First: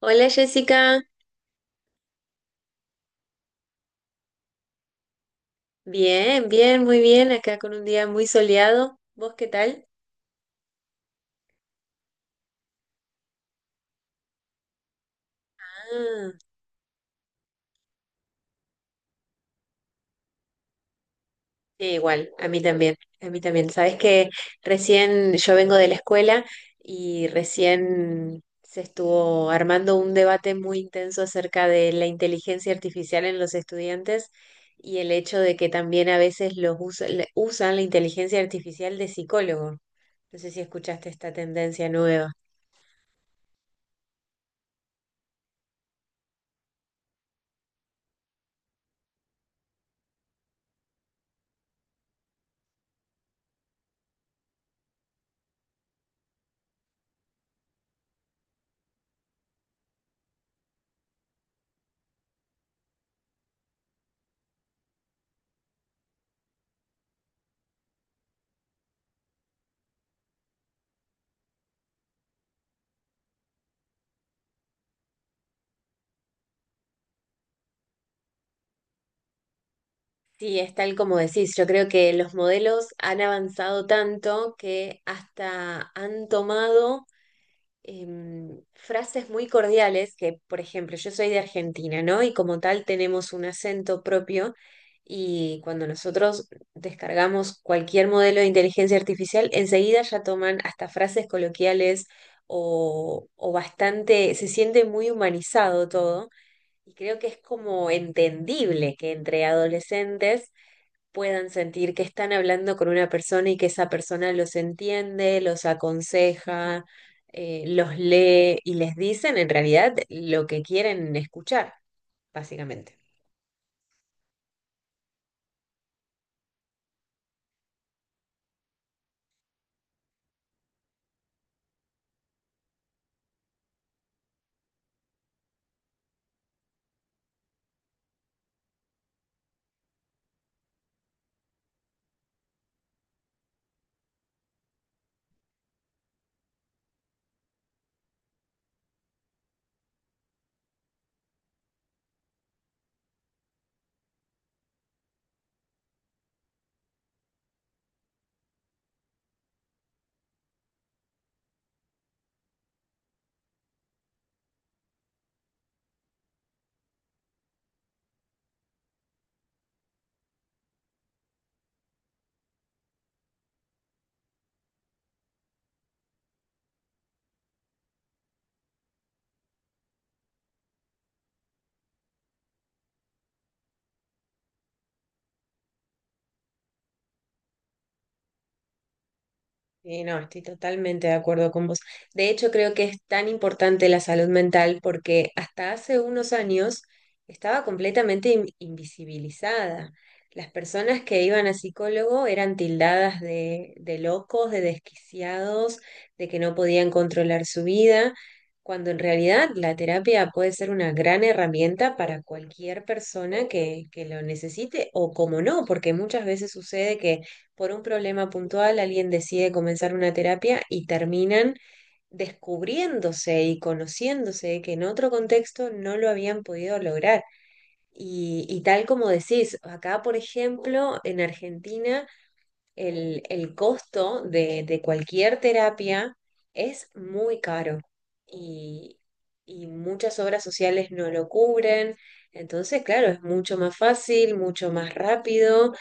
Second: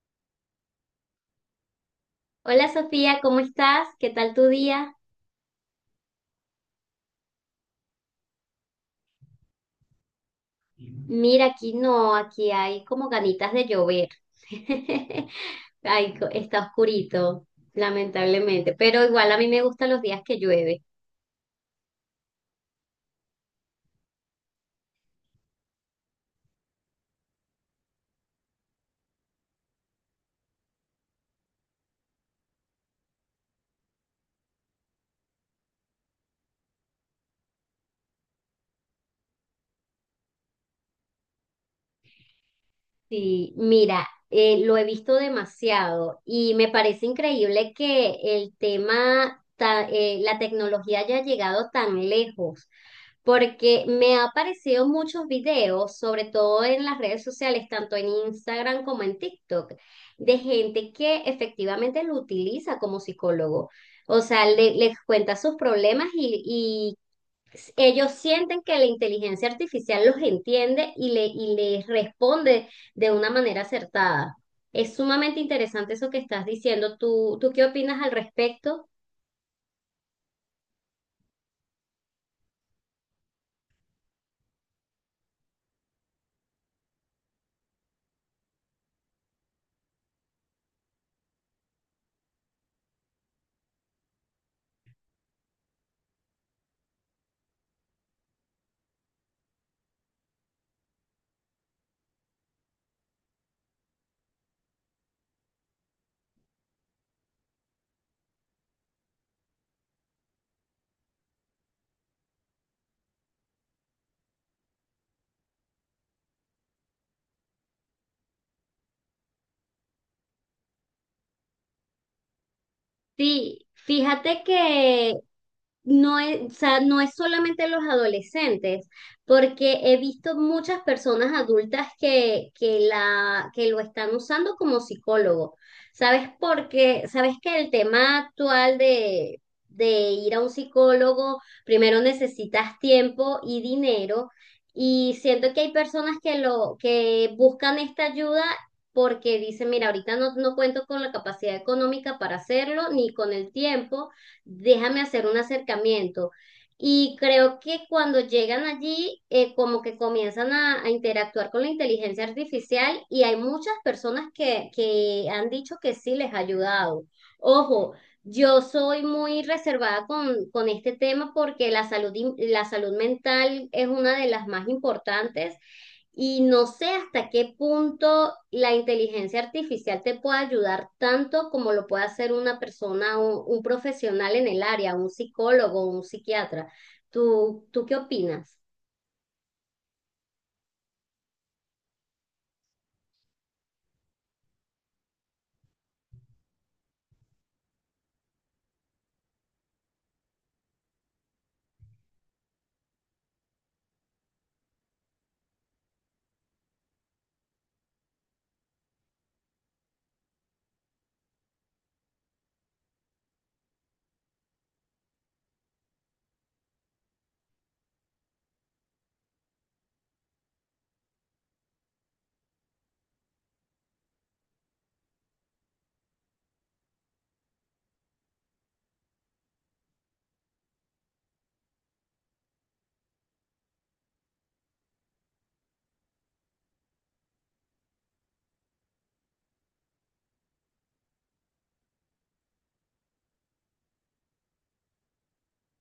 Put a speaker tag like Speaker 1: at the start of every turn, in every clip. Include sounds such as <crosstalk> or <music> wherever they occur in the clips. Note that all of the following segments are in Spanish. Speaker 1: Hola Jessica,
Speaker 2: Hola Sofía, ¿cómo estás? ¿Qué tal tu día?
Speaker 1: bien, bien, muy bien, acá con un día muy soleado. ¿Vos qué tal?
Speaker 2: Mira, aquí no, aquí hay como ganitas de llover. <laughs> Ay,
Speaker 1: Ah,
Speaker 2: está oscurito, lamentablemente, pero igual a mí me gustan los días que llueve.
Speaker 1: sí, igual, a mí también, a mí también. Sabes que recién yo vengo de la escuela y recién se estuvo armando un debate muy intenso acerca de la inteligencia artificial en los estudiantes y el hecho de que también a veces usan la inteligencia artificial de psicólogo. No sé si escuchaste esta tendencia nueva.
Speaker 2: Sí, mira, lo he visto demasiado y me parece increíble que el tema, la tecnología haya llegado tan lejos, porque me ha aparecido muchos videos, sobre todo en las redes sociales, tanto en Instagram como en TikTok, de gente que efectivamente lo utiliza como psicólogo. O sea, les cuenta sus problemas, ellos sienten que la inteligencia artificial los entiende y les responde de una manera acertada. Es sumamente interesante eso que estás diciendo. ¿Tú ¿qué opinas al respecto?
Speaker 1: Sí, es tal como decís. Yo creo que los modelos han avanzado tanto que hasta han tomado frases muy cordiales que, por ejemplo, yo soy de Argentina, ¿no? Y como tal tenemos un acento propio y cuando nosotros descargamos cualquier modelo de inteligencia artificial, enseguida ya toman hasta frases coloquiales o bastante, se siente muy humanizado todo. Y creo que es como entendible que entre adolescentes puedan sentir que están hablando con una persona y que esa persona los entiende, los aconseja, los lee y les dicen en realidad lo que quieren escuchar, básicamente.
Speaker 2: Sí, fíjate que no es, o sea, no es solamente los adolescentes, porque he visto muchas personas adultas que lo están usando como psicólogo. ¿Sabes por qué? ¿Sabes que el tema actual de ir a un psicólogo, primero necesitas tiempo y dinero? Y siento que hay personas que lo que buscan esta ayuda porque dice, mira, ahorita no, no cuento con la capacidad económica para hacerlo, ni con el tiempo, déjame hacer un acercamiento. Y creo que cuando llegan allí, como que comienzan a interactuar con la inteligencia artificial y hay muchas personas que han dicho que sí les ha ayudado. Ojo, yo soy muy reservada con este tema porque la la salud mental es una de las más importantes y no sé hasta qué punto la inteligencia artificial te puede ayudar tanto como lo puede hacer una persona, un profesional en el área, un psicólogo, un psiquiatra. ¿Tú ¿qué opinas?
Speaker 1: Sí, no, estoy totalmente de acuerdo con vos. De hecho, creo que es tan importante la salud mental porque hasta hace unos años estaba completamente invisibilizada. Las personas que iban a psicólogo eran tildadas de locos, de desquiciados, de que no podían controlar su vida, cuando en realidad la terapia puede ser una gran herramienta para cualquier persona que lo necesite o como no, porque muchas veces sucede que por un problema puntual alguien decide comenzar una terapia y terminan descubriéndose y conociéndose que en otro contexto no lo habían podido lograr. Y tal como decís, acá, por ejemplo, en Argentina, el costo de cualquier terapia es muy caro y, y muchas obras sociales no lo cubren. Entonces, claro, es mucho más fácil, mucho más rápido,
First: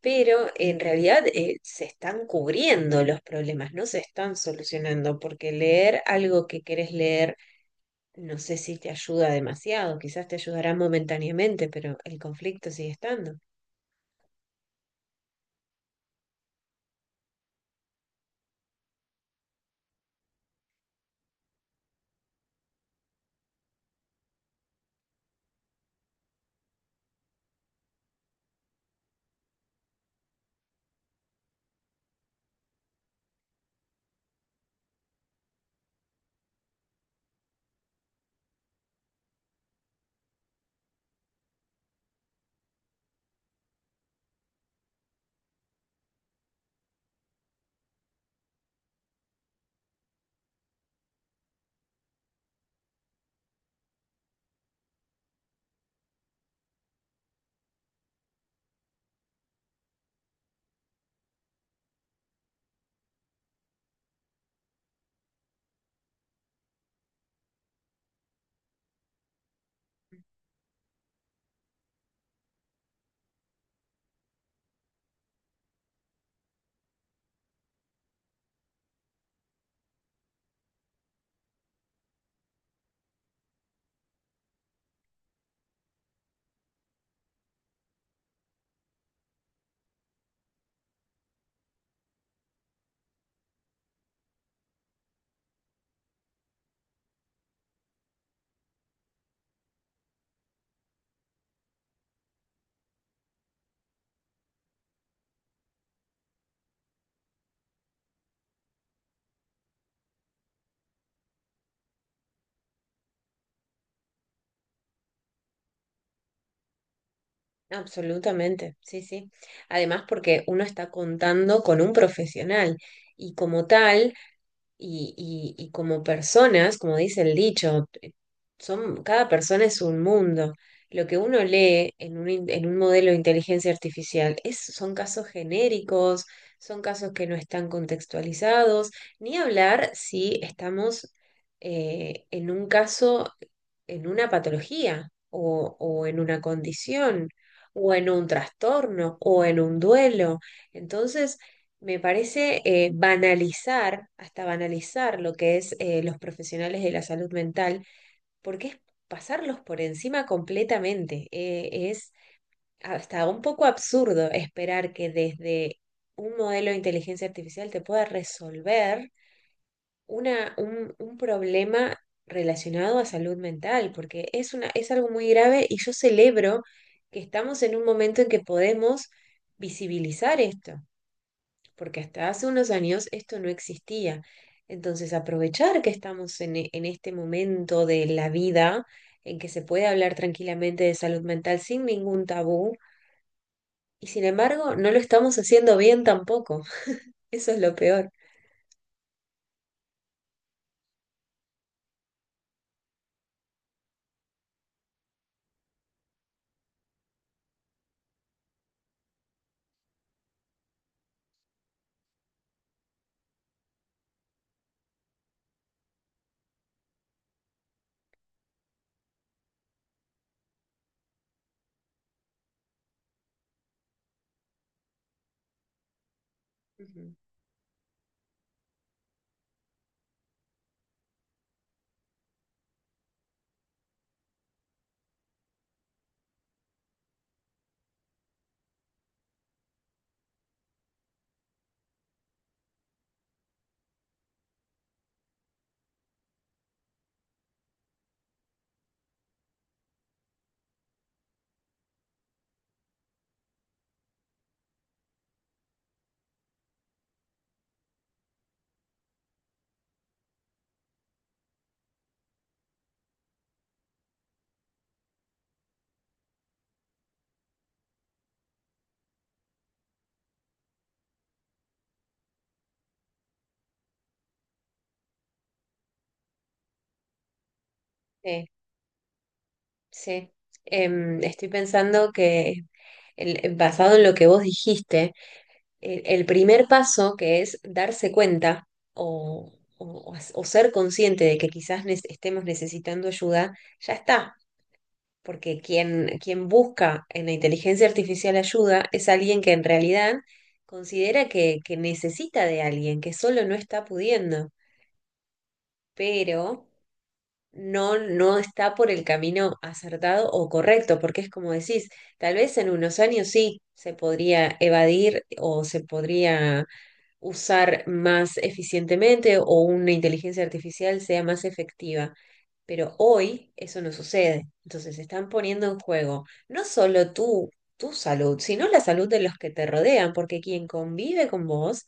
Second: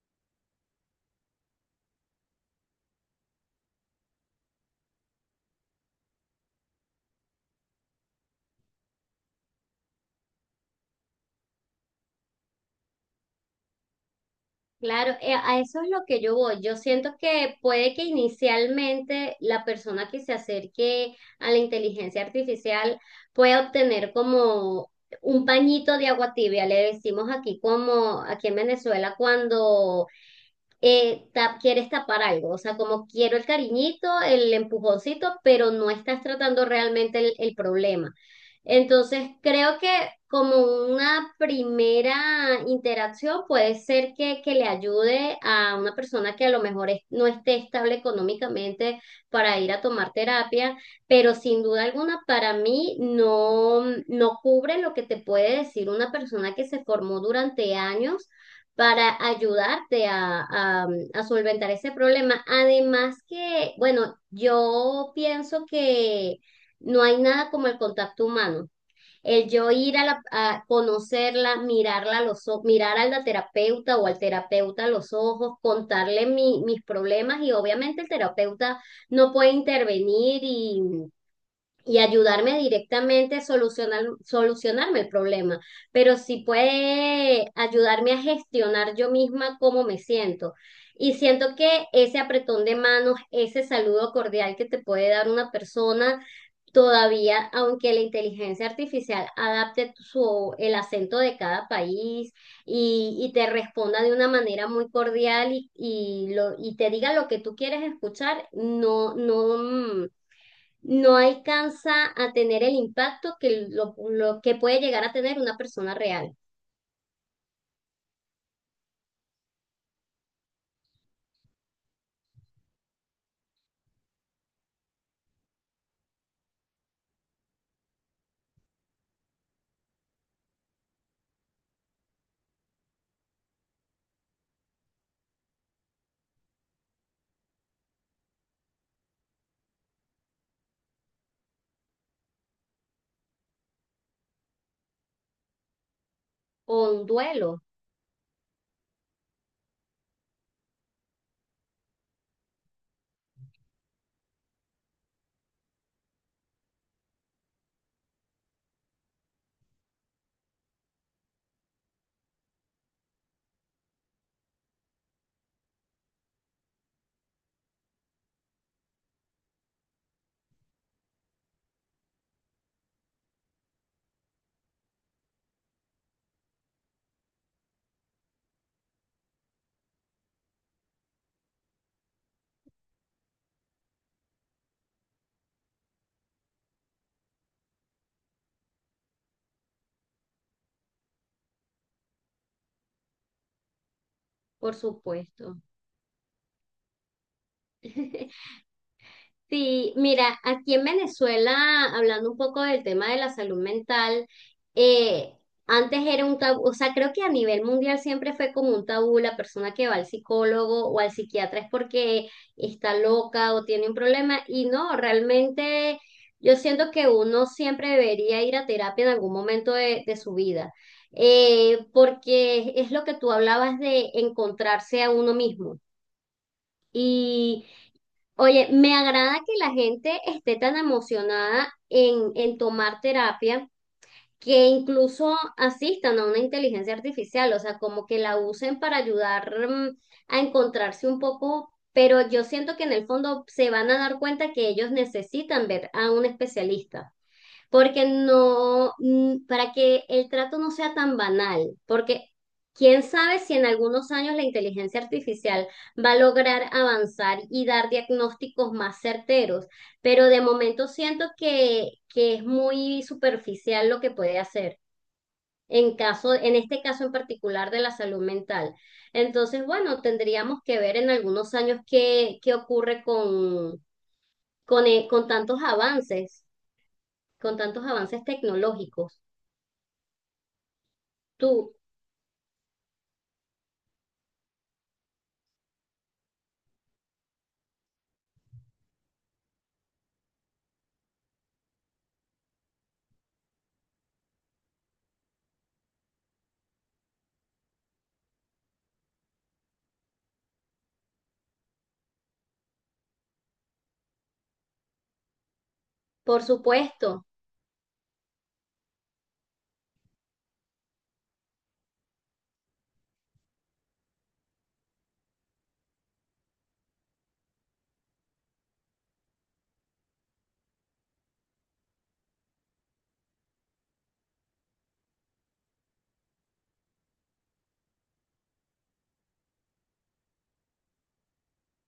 Speaker 1: pero en realidad se están cubriendo los problemas, no se están solucionando, porque leer algo que querés leer, no sé si te ayuda demasiado, quizás te ayudará momentáneamente, pero el conflicto sigue estando.
Speaker 2: Claro, a eso es lo que yo voy. Yo siento que puede que inicialmente la persona que se acerque a la inteligencia artificial pueda obtener como un pañito de agua tibia, le decimos aquí, como aquí en Venezuela, cuando quieres tapar algo, o sea, como quiero el cariñito, el empujoncito, pero no estás tratando realmente el problema. Entonces, creo que como una primera interacción puede ser que le ayude a una persona que a lo mejor no esté estable económicamente para ir a tomar terapia, pero sin duda alguna para mí no, no cubre lo que te puede decir una persona que se formó durante años para ayudarte a solventar ese problema. Además que, bueno, yo pienso que no hay nada como el contacto humano. El yo ir a conocerla, mirarla a los ojos, mirar a la terapeuta o al terapeuta a los ojos, contarle mis problemas y obviamente el terapeuta no puede intervenir y ayudarme directamente a solucionarme el problema, pero sí puede ayudarme a gestionar yo misma cómo me siento. Y siento que ese apretón de manos, ese saludo cordial que te puede dar una persona, todavía, aunque la inteligencia artificial adapte el acento de cada país y te responda de una manera muy cordial y te diga lo que tú quieres escuchar, no, no, no alcanza a tener el impacto que lo que puede llegar a tener una persona real
Speaker 1: Absolutamente, sí, sí. Además, porque uno está contando con un profesional y como tal, y como personas, como dice el dicho, son, cada persona es un mundo. Lo que uno lee en en un modelo de inteligencia artificial es, son casos genéricos, son casos que no están contextualizados, ni hablar si estamos en un caso, en una patología o en una
Speaker 2: o un
Speaker 1: condición
Speaker 2: duelo,
Speaker 1: o en un trastorno o en un duelo. Entonces, me parece banalizar, hasta banalizar lo que es los profesionales de la salud mental porque es pasarlos por encima completamente. Es hasta un poco absurdo esperar que desde un modelo de inteligencia artificial te pueda resolver un problema relacionado a salud mental, porque es una, es algo muy grave y yo celebro que estamos en un momento en que podemos visibilizar esto porque hasta hace unos años esto no existía. Entonces, aprovechar que estamos en este momento de la vida en que se puede hablar tranquilamente de salud mental sin ningún tabú, y sin
Speaker 2: por
Speaker 1: embargo, no lo estamos
Speaker 2: supuesto.
Speaker 1: haciendo bien tampoco. <laughs> Eso es lo peor.
Speaker 2: <laughs> Sí, mira, aquí en Venezuela, hablando un poco del tema de la salud mental, eh, antes era un tabú, o sea, creo que a nivel mundial siempre fue como un tabú, la persona que va al psicólogo o al psiquiatra es porque está loca o tiene un problema, y no, realmente yo siento que uno siempre debería ir a terapia en algún momento de su vida, porque es lo que tú hablabas de encontrarse a uno mismo.
Speaker 1: Ujú.
Speaker 2: Oye, me agrada que la gente esté tan emocionada en tomar terapia, que incluso asistan a una inteligencia artificial, o sea, como que la usen para ayudar, a encontrarse un poco, pero yo siento que en el fondo se van a dar cuenta que ellos necesitan ver a un especialista porque no, para que el trato no sea tan banal, porque quién sabe si en algunos años la inteligencia artificial va a lograr avanzar y dar diagnósticos más certeros, pero de momento siento que es muy superficial lo que puede hacer. En caso, en este caso en particular de la salud mental. Entonces, bueno, tendríamos que ver en algunos años qué ocurre con con tantos avances
Speaker 1: Sí,
Speaker 2: tecnológicos.
Speaker 1: sí. Estoy
Speaker 2: Tú,
Speaker 1: pensando que basado en lo que vos dijiste, el primer paso, que es darse cuenta o, o ser consciente de que quizás estemos necesitando ayuda, ya está. Porque quien busca en la inteligencia artificial ayuda es alguien que en realidad considera que necesita de alguien, que solo no está pudiendo,
Speaker 2: por
Speaker 1: pero
Speaker 2: supuesto.
Speaker 1: no, no está por el camino acertado o correcto, porque es como decís, tal vez en unos años sí se podría evadir o se podría usar más eficientemente o una inteligencia artificial sea más efectiva. Pero hoy eso no sucede. Entonces están poniendo en juego no solo tú, tu salud, sino la salud de los que te rodean, porque quien convive con vos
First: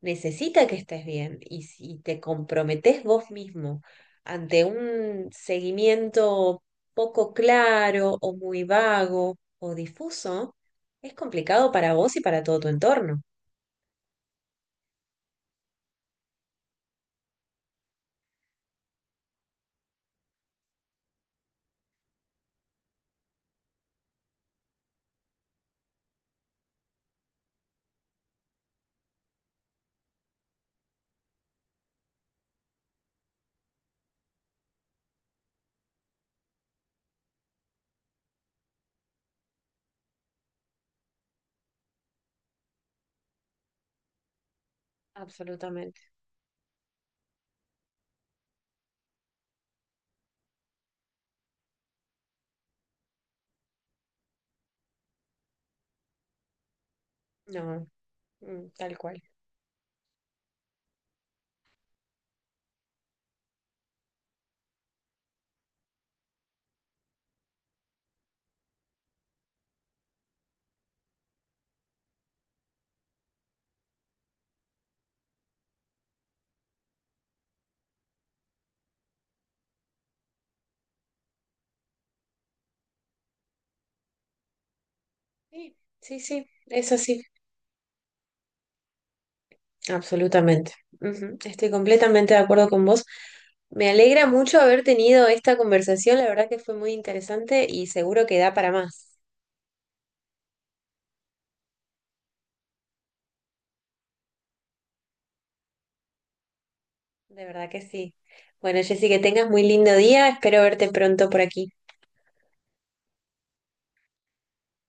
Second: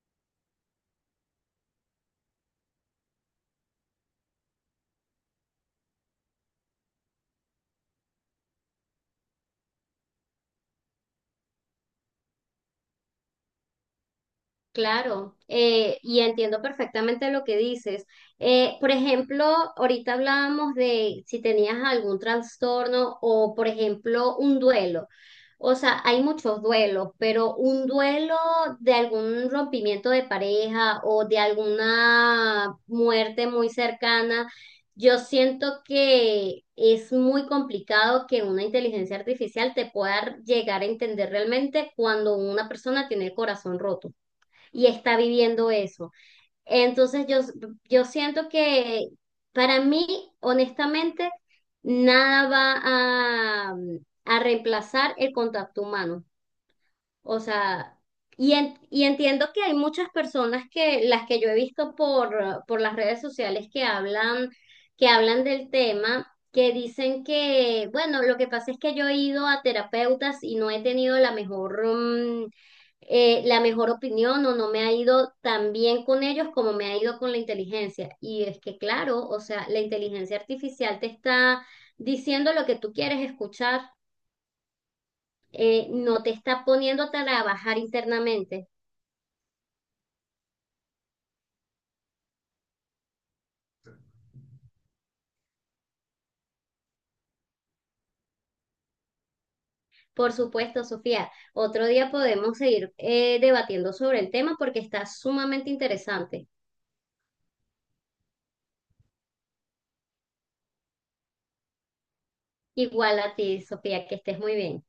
Speaker 1: necesita que estés bien. Y si te comprometés vos mismo ante un seguimiento poco claro o muy vago o difuso, es complicado para vos y para todo tu entorno.
Speaker 2: Claro, y entiendo perfectamente lo que dices. Por ejemplo, ahorita hablábamos de si tenías algún trastorno o, por ejemplo, un duelo. O sea, hay muchos duelos, pero un duelo de algún rompimiento de pareja o de alguna muerte muy cercana, yo siento que es muy complicado que una inteligencia artificial te pueda llegar a entender realmente cuando una persona tiene el corazón roto y está viviendo
Speaker 1: Absolutamente.
Speaker 2: eso. Entonces yo, yo siento que para mí, honestamente, nada a reemplazar el contacto humano. O
Speaker 1: No,
Speaker 2: sea,
Speaker 1: mm, tal
Speaker 2: y
Speaker 1: cual.
Speaker 2: entiendo que hay muchas personas las que yo he visto por las redes sociales que hablan del tema, que dicen que, bueno, lo que pasa es que yo he ido a terapeutas y no he tenido la mejor, la mejor opinión o no me ha ido tan bien con ellos como me ha ido con la inteligencia. Y es que, claro, o sea, la inteligencia artificial te está diciendo lo que tú quieres escuchar,
Speaker 1: Sí, sí,
Speaker 2: no te
Speaker 1: sí,
Speaker 2: está
Speaker 1: es
Speaker 2: poniendo a
Speaker 1: así,
Speaker 2: trabajar internamente.
Speaker 1: absolutamente. Ujú, estoy completamente de acuerdo con vos. Me alegra mucho haber tenido esta conversación, la verdad que fue muy interesante y seguro que da para más,
Speaker 2: Por supuesto, Sofía, otro día podemos seguir debatiendo sobre el tema porque está sumamente interesante.
Speaker 1: de verdad que sí. Bueno, Jessy, que tengas muy lindo día, espero verte pronto por aquí.
Speaker 2: Igual a ti, Sofía, que estés muy bien.